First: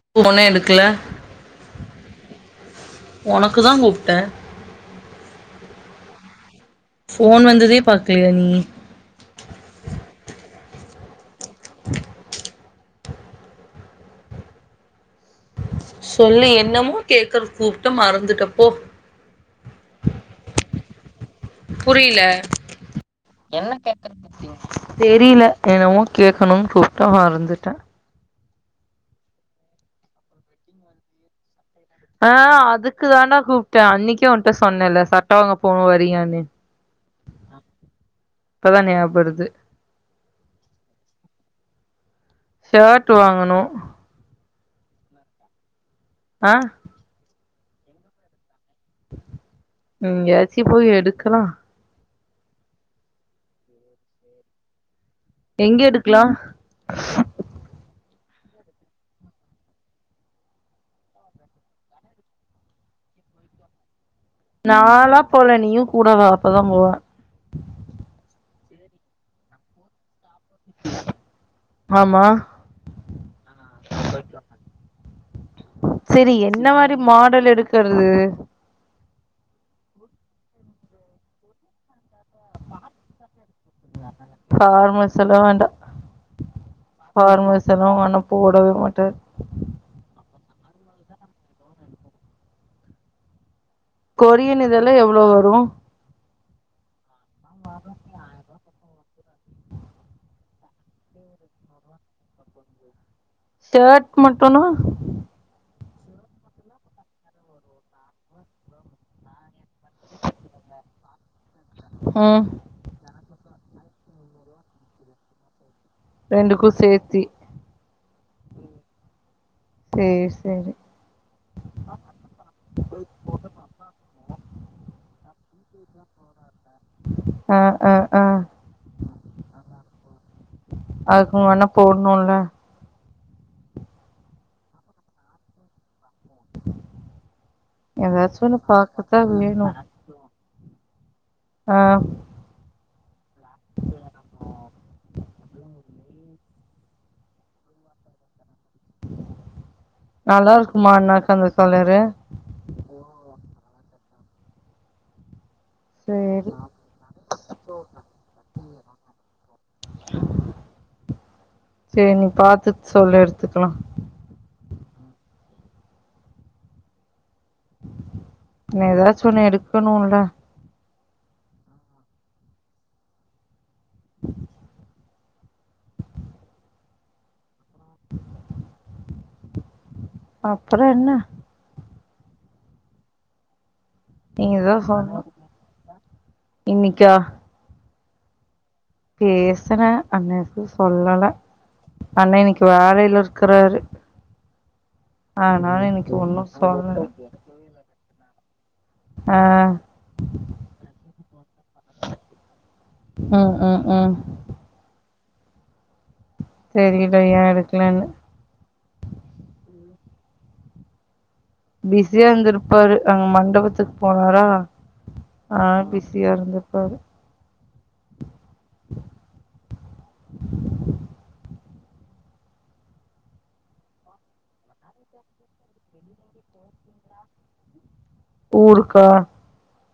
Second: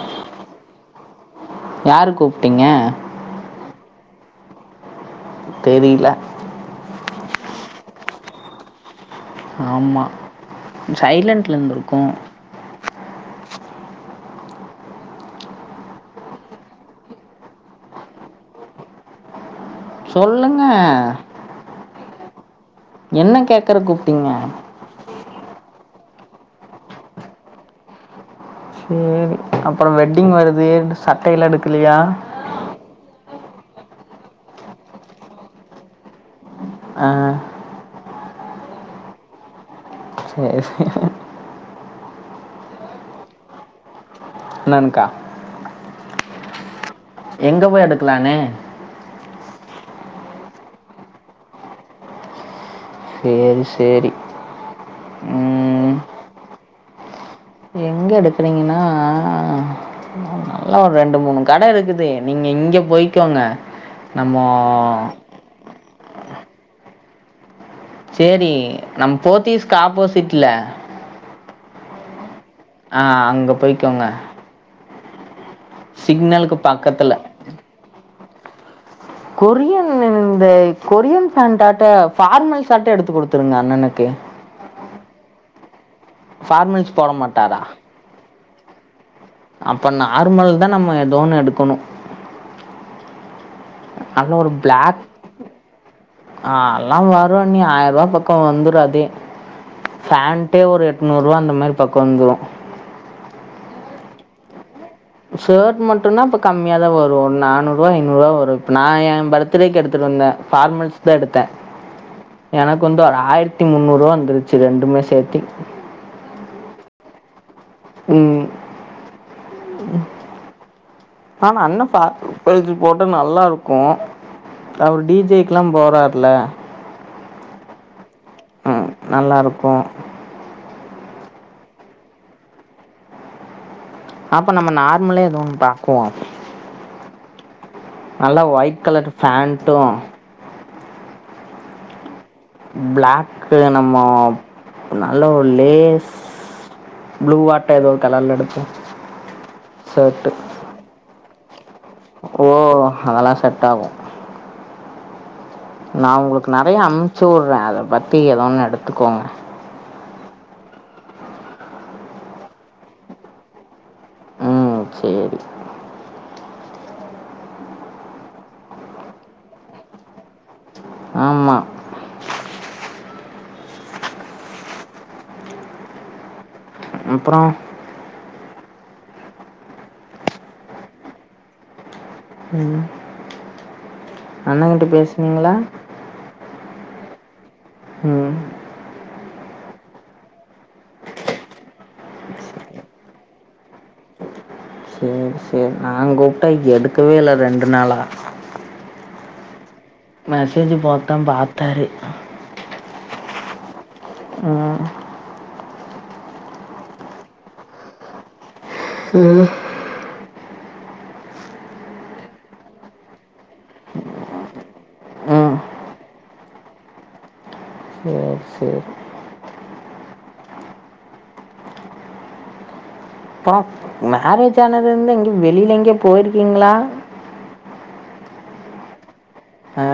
ஃபோனே எடுக்கல யார் கூப்பிட்டீங்க ஒனக்கு தா கூப் ட்ட தெரில போன் வந்ததே பாக்கலையா நீ ஆமா சைலன்ட்ல இருந்து இருக்கு சொல்லு என்னமோ கேக்குற கூப்ட மறந்துட்டப்போ சொல்லுங்க புரில என்ன கேட்குற கேக்கறக்கு கூப்பிட்டீங்க கூப்ட்டீங் தெரில என்னமோ கேக்கணும்னு கூப்ட்ட மறந்துட்ட சேரி அப்புற வெட்டிங் வருது ரெண்டு சட்டையில எடுக் ஆ அதுக்கு தான கூப்ட்டே அன்னைக்கே உன்ட்ட சொன்னேன்ல சட்டவாங்க போனு வறியானு ஆ இப்பதா நியாபருது செரி செரி ஷர்ட் வாங்கனு என்னன்கா ஆ எங்கே போய் எடுக்லானு ம் எங்கயாச்சி போய் எடுக்கலா செரி செரி எங்க எடுக்லா எங்க எடுக்றீங்கன்னா நல்ல ஒரு ரெண்டு மூணு கடை இருக்குது நீங்க இங்க போய்க்கோங்க நம்ம நாளா போல நீயு கூட வா அப்பதா போவ செரி நம் போத்திஸ்கு ஆப்போசிட்ல ஆமா ஆ அங்க போய்க்கோங்க செரி சிக்னலுக்கு என்ன மாரி பக்கத்துல மாடல் எடுக்கறது கொரியன் இந்த கொரியன் ஃபேண்டாட்ட ஃபார்மல்சாட்ட எடுத்து கொடுத்துருங்க அண்ணனுக்கு செலவு வேண்டா ஃபார்மல்ஸ் போட மாட்டாரா ஃபார்மல்செல்லா உங்க அண்ண போடவே மாட்டாரு அப்ப நார்மல் தா நம்ம ஏதோ ஒன்னு எடுக்கணு கொரியன் இதெல்லா எவ்ளோ வரு ஆல்லா வருண்ணி ஆயிரூபா பக்க வந்துரு அதே ஃபேண்டே ஒரு எட்நூறுவா அந்த மாரி பக்க வந்துரு ஷர்ட் மட்டுனா ஷர்ட் மட்டுனா இப்ப கம்மியாதா வருஒரு நானூறுவா ஐநூறுவா வரு இப்ப நா எ பர்த்டேக்கு எடுத்துரு ஒன்னு ஃபார்மல்ஸ் தா எடுத்த ம் எனக்கு வந்து ஒரு ஆயிரத்தி முன்னூறுவா வந்துருச்சு ரெண்டுமே சேத்தி ரெண்டுக்கு சேத்தி ம் சேரி சேரி ஆனா அண்ண ஃபார்மல்ஸ் போட்டு நல்லா இருக்கு அவர் டிஜே க்லா போறார்ல ஆ ஆ ஆ ம். நல்லாருக்கும். அதுக்கு உங்க அண்ண போடணுல்ல அப்ப நம்ம நார்மலே எதோ ஒண்ணு பாக்குவோ எதாச்சு ஒன்னு ஒயிட் கலர் பாக்கத்தா வேணு ஃபேண்ட்டும், ஆ பிளாக்கு நம்ம நல்ல ஒரு லேஸ் ப்ளூ வாட்ட எதோ கலர்ல எடுப்போ நல்லார்க்குமா அந்தா கலர் ஓ அதெல்லா செட் ஆகு நா உங்ளுக்கு சேரி நறைய அனுப்ச்சி உடறே அத பத்தி எதோ ஒண்ணு எடுத்துக்கோங்க செரி நீ பாத்துட் சொல்லு எடுத்துக்லா ம் சேரி என்ன எதாச்சி ஒன்னு எடுக்கணுல ஆமா அப்றோ [unintelligible] அப்ற என்ன ம் அண்ண நீங்கதா கிட்ட சொல்லணு பேசுனிங்ளா இன்னிக்கா ம் பேசற அந்த சொல்லல அண்ண இன்னைக்கு வேலையில இருக்றாரு சேர் சேர் நா கூப்ட்டா சொல்லல எடுக்கவே இல்ல ரெண்டு நாளா ஆ மெசேஜ் போட்ட பாத்தாரு ம் ம் ம் தெரில ஏ எடுக்லனு ம் பிஸியா இருந்ருப்பாரு ஆமாங் மண்டபத்துக்கு போனாரா ம் அதனால பிஸியா இருந்ருப்பாரு சேர் சேரி ப்பா மேரேஜ் ஆனதுல இருந்து எங்க வெளில எங்யா போயிருக்கிங்ளா [unintelligible] ஊருக்கா ஆ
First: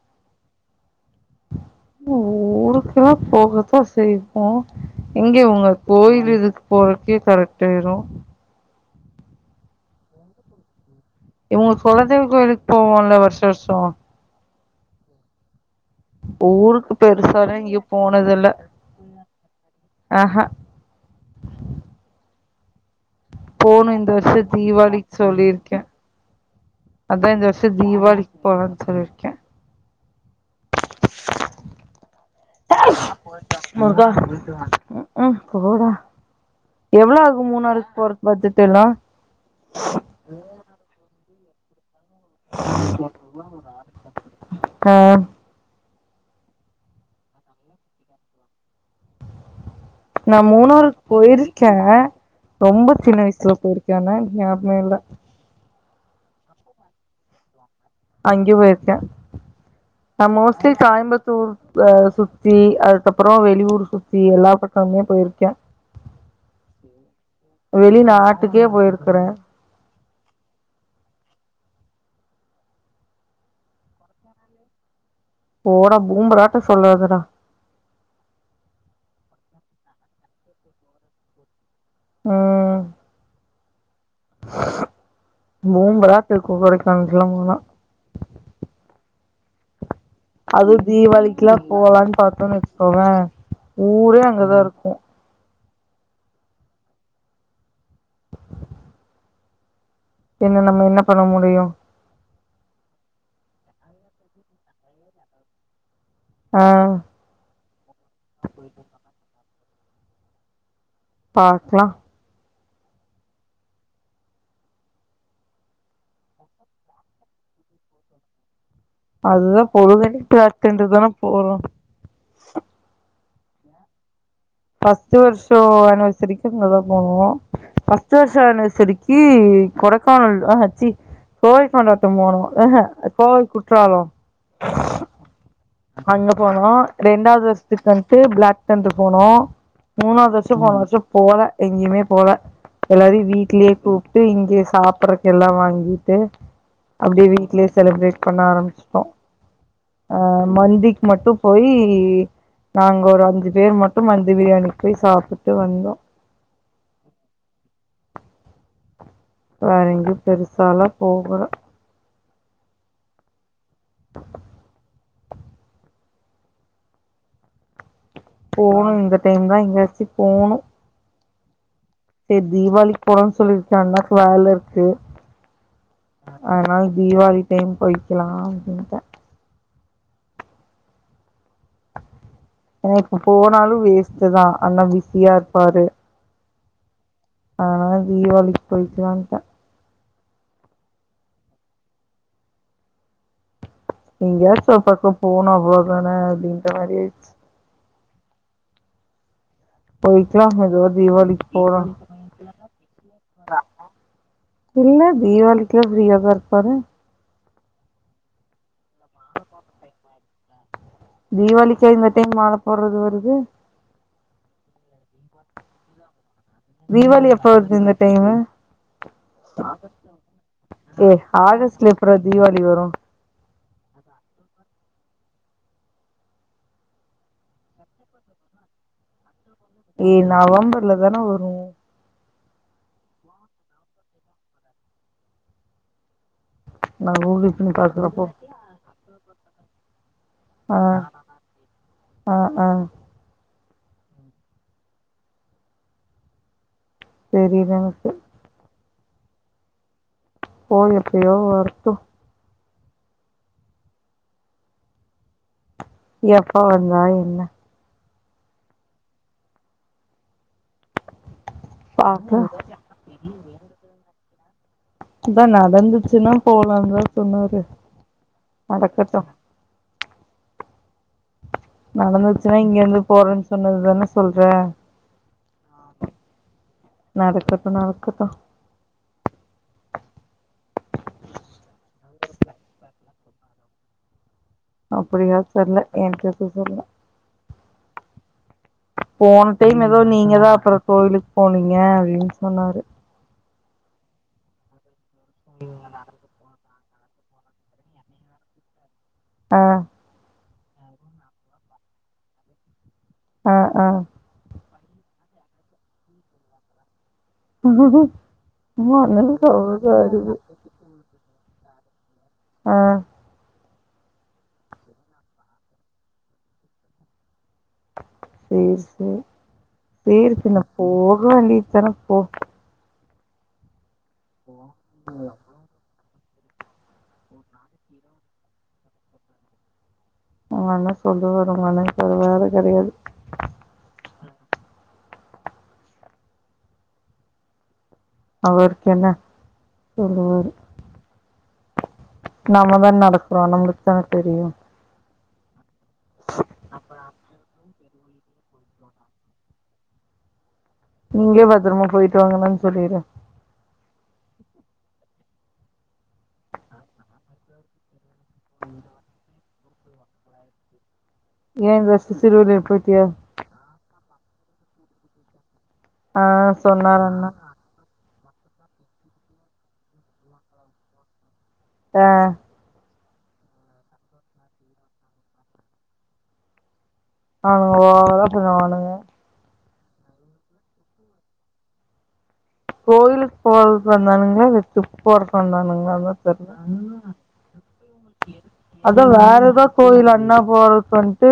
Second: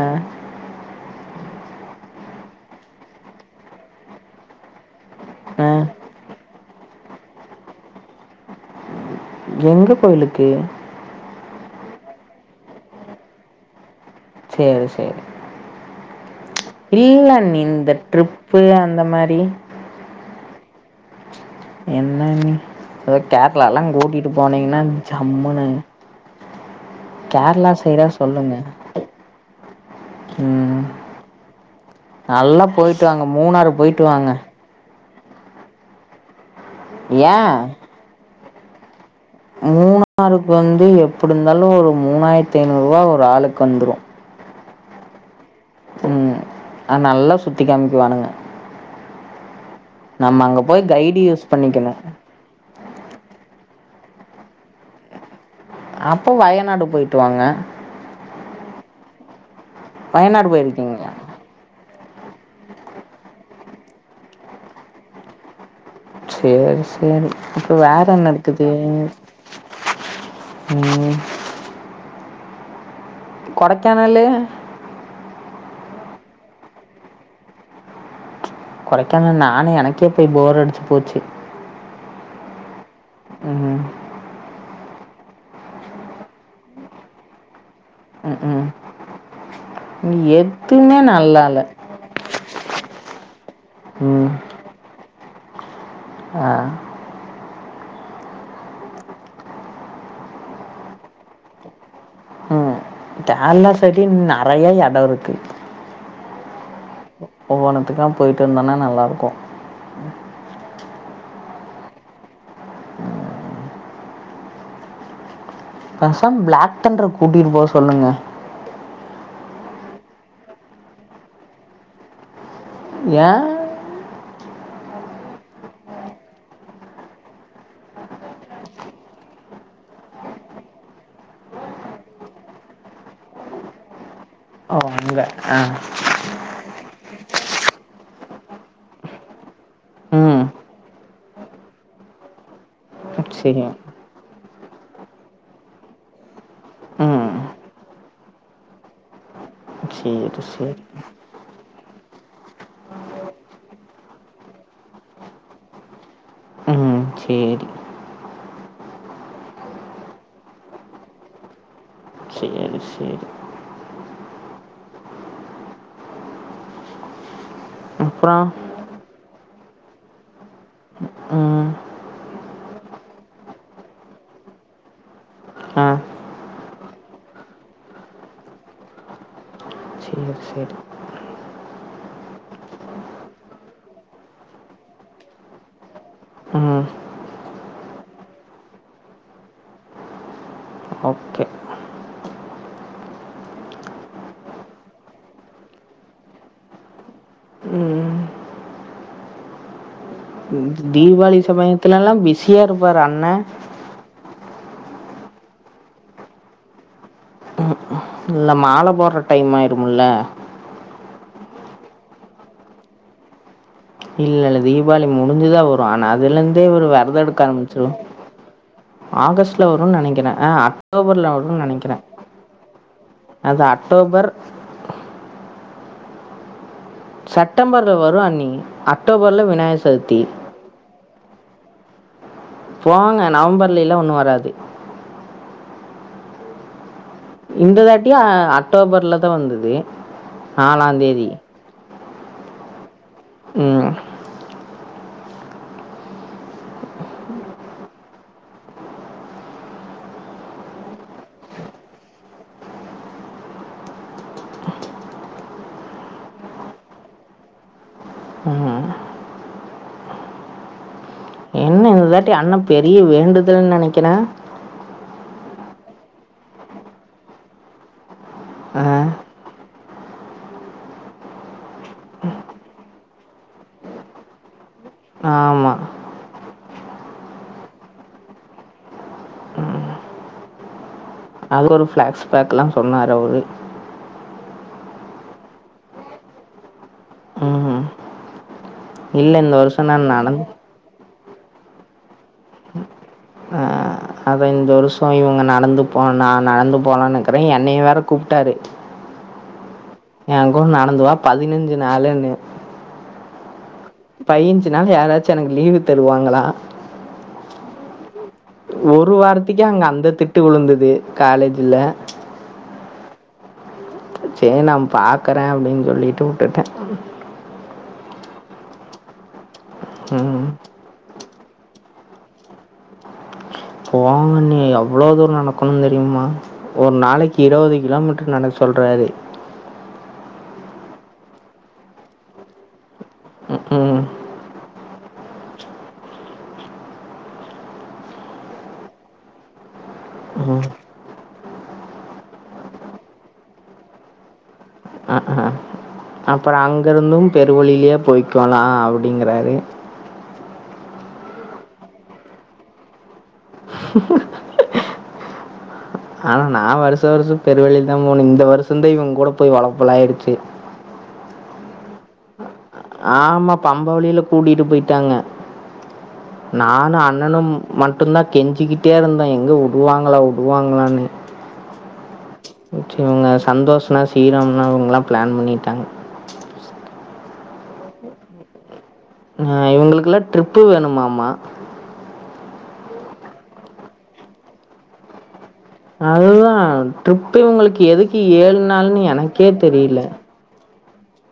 ஊருக்லா போகத்தா செய்வோ எங்க ஆ இவுங்க கோயில் இதுக்கு போறக்கே கரெக்ட் ஆயிரு எங்க கோயிலுக்கு இவுங்க குலதெய்வ கோயிலுக்கு போவோல வருஷ வருஷ சேரி சேரி ஊருக்கு இல்ல பெருசாலா நீ எங்கயு இந்த போனதில்ல ட்ரிப்பு அந்த மாரி ஆஹா என்னன்னி எதோ கேரளாலா போணு இந்த கூட்டிட்டு வருஷ போனிங்னா தீபாவளிக்கு ஜம்முனு சொல்லியிருக்கே அதா இந்த வருஷ கேரளா சைடா தீபாவளிக்கு சொல்லுங்க போலான்னு சொல்லியிருக்கே ம் நல்லா போயிட்டு வாங்க மூணாறு போயிட்டு வாங்க ம் போடா எவ்ள ஆகு மூணாறுக் போறக் பட்ஜெட் எல்லா மூணாறுக் வந்து எப்டிருந்தாலு ஒரு மூணாயிரத்தி ஐநூறுவா ஒரு ஆளுக்கு வந்துரு ஓ ம் ஆனா நல்லா சுத்தி காமிக்குவானுக நா மூணாறுக் கைடு யூஸ் போயிருக்கே பண்ணிக்கணும் ரொம்ப சின்ன வயசுல போயிருக்கே ஆனா எனக்கு ஞாபமே இல்ல அப்போ வயநாடு போயிட்டு வாங்க அங்கி போயிருக்கே நா வயநாடு மோஸ்ட்லி போயிருக்கீங்களா கோயம்புத்தூர் சுத்தி அதுக்கப்புற வெளியூர் சுத்தி எல்லா பக்கமே போயிருக்கே சேரி சேரி இப்ப வேல வெளிநாட்டுக்கே நடக்குது போயிருக்கறே ம் கொடைக்கானல்லு போடா பூம்பராட்ட சொல்லாதடா கொடைக்கானல் நானே எனக்கே போய் போர் அடிச்சு போச்சு ம் ம்ஹீம் பூம்பராத்து இருக்கு கொடைக்கானலுக்குலா போனா உம் உம் அதுவு தீவாளிக்கிலா போலான் பாத்தோனு வச்சுக்கோவே ஊரே ம் அங்கதா இருக்கு ஆ என்ன நம்ம என்ன பண்ண முடியு ம் கேர்ளா சைடுலயு நெறைய எடொ இருக்கு ஆ ஒவ்வொனுத்துக்கா போய்ட்டு இருந்தோனா நல்லா இருக்கு பாக்கலா பேசாம ப்ளாக் தண்டர் கூட்டிட்டு போ சொல்லுங்க அதுதா பொழுதன்னைக்கு பிளாக் தண்டர் தானே போறோ ஏ ஃபஸ்ட்டு வருஷோ ஆன்வசெரிக்கு அங்கதா போனோ ஃபஸ்ட்டு வருஷோ ஆன்வசெரிக்கு கொடைக்கானல் ஆஹ ச்சி கோவைக் கொண்டாட்டம் போனோ ஆஹ கோவை குற்றாலோ ஓ அங்க ஆ அங்க போனோ ரெண்டாவது வருஷத்துக்கு வந்ட்டு பிளாக் தண்டர் போனோ மூணாவது ம். வருஷோ போன வருஷோ போல எங்கயுமே போல எல்லாரையு சரி. வீட்லயே கூப்டு இங்கே சாப்பிடற எல்லா வாங்கிட்டு அப்டியே ம். வீட்லயே செலிப்ரேட் பண்ண ஆரம்பிச்சுட்டோ அ சேரி சே மந்திக்கு மட்டு போய் நாங்க ஒரு அஞ்சு பேர் மட்டு மந்தி பிரியாணிக் போய் சாப்பிட்டு வந்தோ ம் சேரி வேற எங்கேயு பெருசாலா போகல சரி, சரி. அப்புறம்? போணு இந்த டைம் தா எங்காச்சி போணு ம். செரி தீவாளிக் போலானு சொல்லிருச்சு அண்ணாக்கு வேல இருக்கு ஆ. அதனால தீவாளி டைம் போய்க்கலா அப்டின்ட்டே சரி, சரி. ஏனா இப்ப போனாலு வேஸ்ட் தா அண்ணா பிஸியா இருப்பாரு ம். அதனால தீவாளிக்கு போயிக்கலான்ட்டே ஓகே. எங்கயாச்சு ஒரு பக்கோ போணு அவ்ளோ தானே அப்டின்ற மாரி ஆயிச்சு ம். பொய் தீவாளி சமயத்துலல்லா பிஸியா இருப்பாரு அண்ணே இல்ல தீவாளிக்குலா ஃப்ரியா தா இருப்பாரு இல்ல மால போட்ற டைம் ஆயிரும்ல தீவாளிக்கா இந்த டைம் மால போர்றது வருது இல்ல இல்ல தீவாளி முடிஞ்சுதா வரு ஆனா அதுல இருந்தே இவரு வெரத தீவாளி எடுக்க எப்ப வருது ஆரம்பிச்சிருவா இந்த டைமு ஆகஸ்ட்ல வருனு நெனக்கிறே ஆ ஏ அக்டோபர்ல வருனு ஆகஸ்ட்ல நெனக்கிறே எப்புட்றா தீவாளி வரு அதா அக்டோபர் செட்டம்பர்ல வரு அண்ணி அக்டோபர்ல வின் ஏ நவம்பர்ல தான வரு போங்க நவம்பர்லேலா ஒன்னு வராது நா கூகுள் பண்ணி இந்த தாட்டியு பாக்குறப்போ அக்டோபர்லதா வந்தது ஆ நாலாந் தேதி ஆ ஆ ம் தெரில எனக்கு போ எப்பயோ வரட்டு எப்ப வந்தா என்ன ம். என்ன இந்த தாட்டி பாக்கலா அண்ணே பெரிய வேண்டுதல்ன்னு நெனைக்கிறே அதா நடந்துச்சின்னா போலான்தா சொன்னாரு ஆ. நடக்கட்டு நடந்துச்சின்னா இங்க இருந்து போறேன்னு சொன்னதுதான சொல்ற ஆமா. நடக்கட்டு நடக்கட்டு அது ஒரு பிளாஸ் பேக்ல்லா சொன்னாரு அவரு அப்டியா தெர்ல எனக்கு எது தெர்ல ம். இல்ல போன இந்த டைம் வருஷம் ஏதோ நான் நடந் நீங்கதா அப்பறோ கோயிலுக்கு போனீங்க அப்டின் சொன்னாரு அதா இந்த வருஷோ இவங்க நடந்து போனு நா நடந்து போலான்னு இருக்குறே என்னையு வேற கூப்ட்டாரு ஆ ஏங் கூட நடந்துவா பதினஞ்சி நாளுன்னு ஆ ஆ பையஞ்சி நாள் யாராச்சு எனக்கு லீவு தருவாங்களா ஒரு வாரத்துக்கே அங்க அவ்வளோ அந்த அறிவு. திட்டு விழுந்தது காலேஜ்ல ஆ சேரி நா பாக்குறே அப்டின் சொல்லிட்டு வுட்டுட்டே சேரி சேரி சேரி ம். சின்னம் போக வேண்டித்தான இப்போ போங்க அண்ணி எவ்ளோ தூரோ நடக்கணுன்னு தெரியுமா ஒரு நாளைக்கி இருவது கிலோமீட்டர் நடக்க சொல்றாரு ஒங்க அண்ணே சொல்லுவாரு ஒங்க அண்ணனுக்கு வேற வேலை கெடையாது அவருக்கு என்ன சொல்லுவாரு நாமதான நடக்குறோ நம்மளுக்குத்தான தெரியு அப்பறோ அங்க இருந்து பெருவழிலயே போய்க்கோலா அப்படிங்கறாரு நீங்களே பத்தரமா போயிட்டு வாங்கண்ணான்னு சொல்லிரு ஆனா நா வருஷா வருஷம் பெருவழிலதா போனே இந்த வருஷம்தா இவங்க கூட போய் ஒலப்பல்லாயிடுச்சு ஏன் இந்த வருஷோ சிறு வழில ஆமா பம்ப வழியில கூட்டிட்டு போயிட்டாங்க ஆ நானு சொன்னார் அண்ணா அண்ணனு மட் டுந்தா கெஞ்சிக்கிட்டே இருந்தோ எங்க வுடுவாங்களா வுடுவாங்களான்னு ஆ இவங்க சந்தோஷ் ண்ணா சீனு அண்ணா அவங்கல்லா பிளான் பண்ணிட்டாங்க அவனுங்க ஓவரா பண்ணுவானுங்க அ இவங்களுக்கெல்லா ட்ரிப்பு வேணுமாமா கோயிலுக்கு போறதுக்கு வந்தானுங்களா இல்ல டிரிப் போறதுக் வந்தானுங்கலானுதா அதுதான் தெரியல ட்ரிப்பு இவங்களுக்கு எதுக்கு ஏழு நாள்னு அதா வேற எனக்கே ஏதா தெரியல கோயில் எங் னா போறதுக்கு வன்ட்டு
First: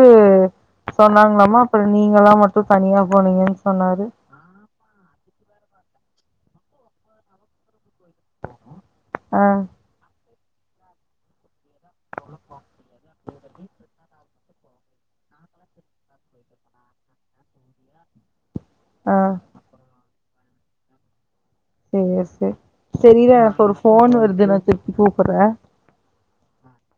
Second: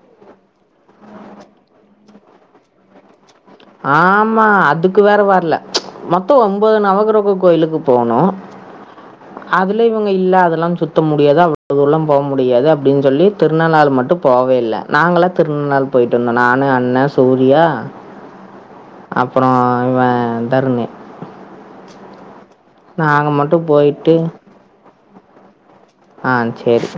சொன்னாங்களாமா அப்பற நீங்க எல்லா மட்டு தனியா போனீங்க ஆமா அதுக்கு வேற வரல, மொத்த ஒம்போது நவக்கிரக கோயிலுக்கு போனோ ஆ அதுல இவங்க இல்ல அதெல்லா சுத்த முடியாது அந் த ஊர்லா போமுடியாது அப்படின்னு சொல்லி திருநாள்ளாறு மட்டு போவே இல்ல நாங்க எல்லா திருநெள்ளாறு போயிட்டு வந்தோ நானு, அண்ண, சூர்யா ஆ அப்புற இவ தர்ணி சேரி சேரி சரியா ஒரு போன் போயிட்டு வருது எனக்கு திருப்பி கூப்றே ஆ சேரி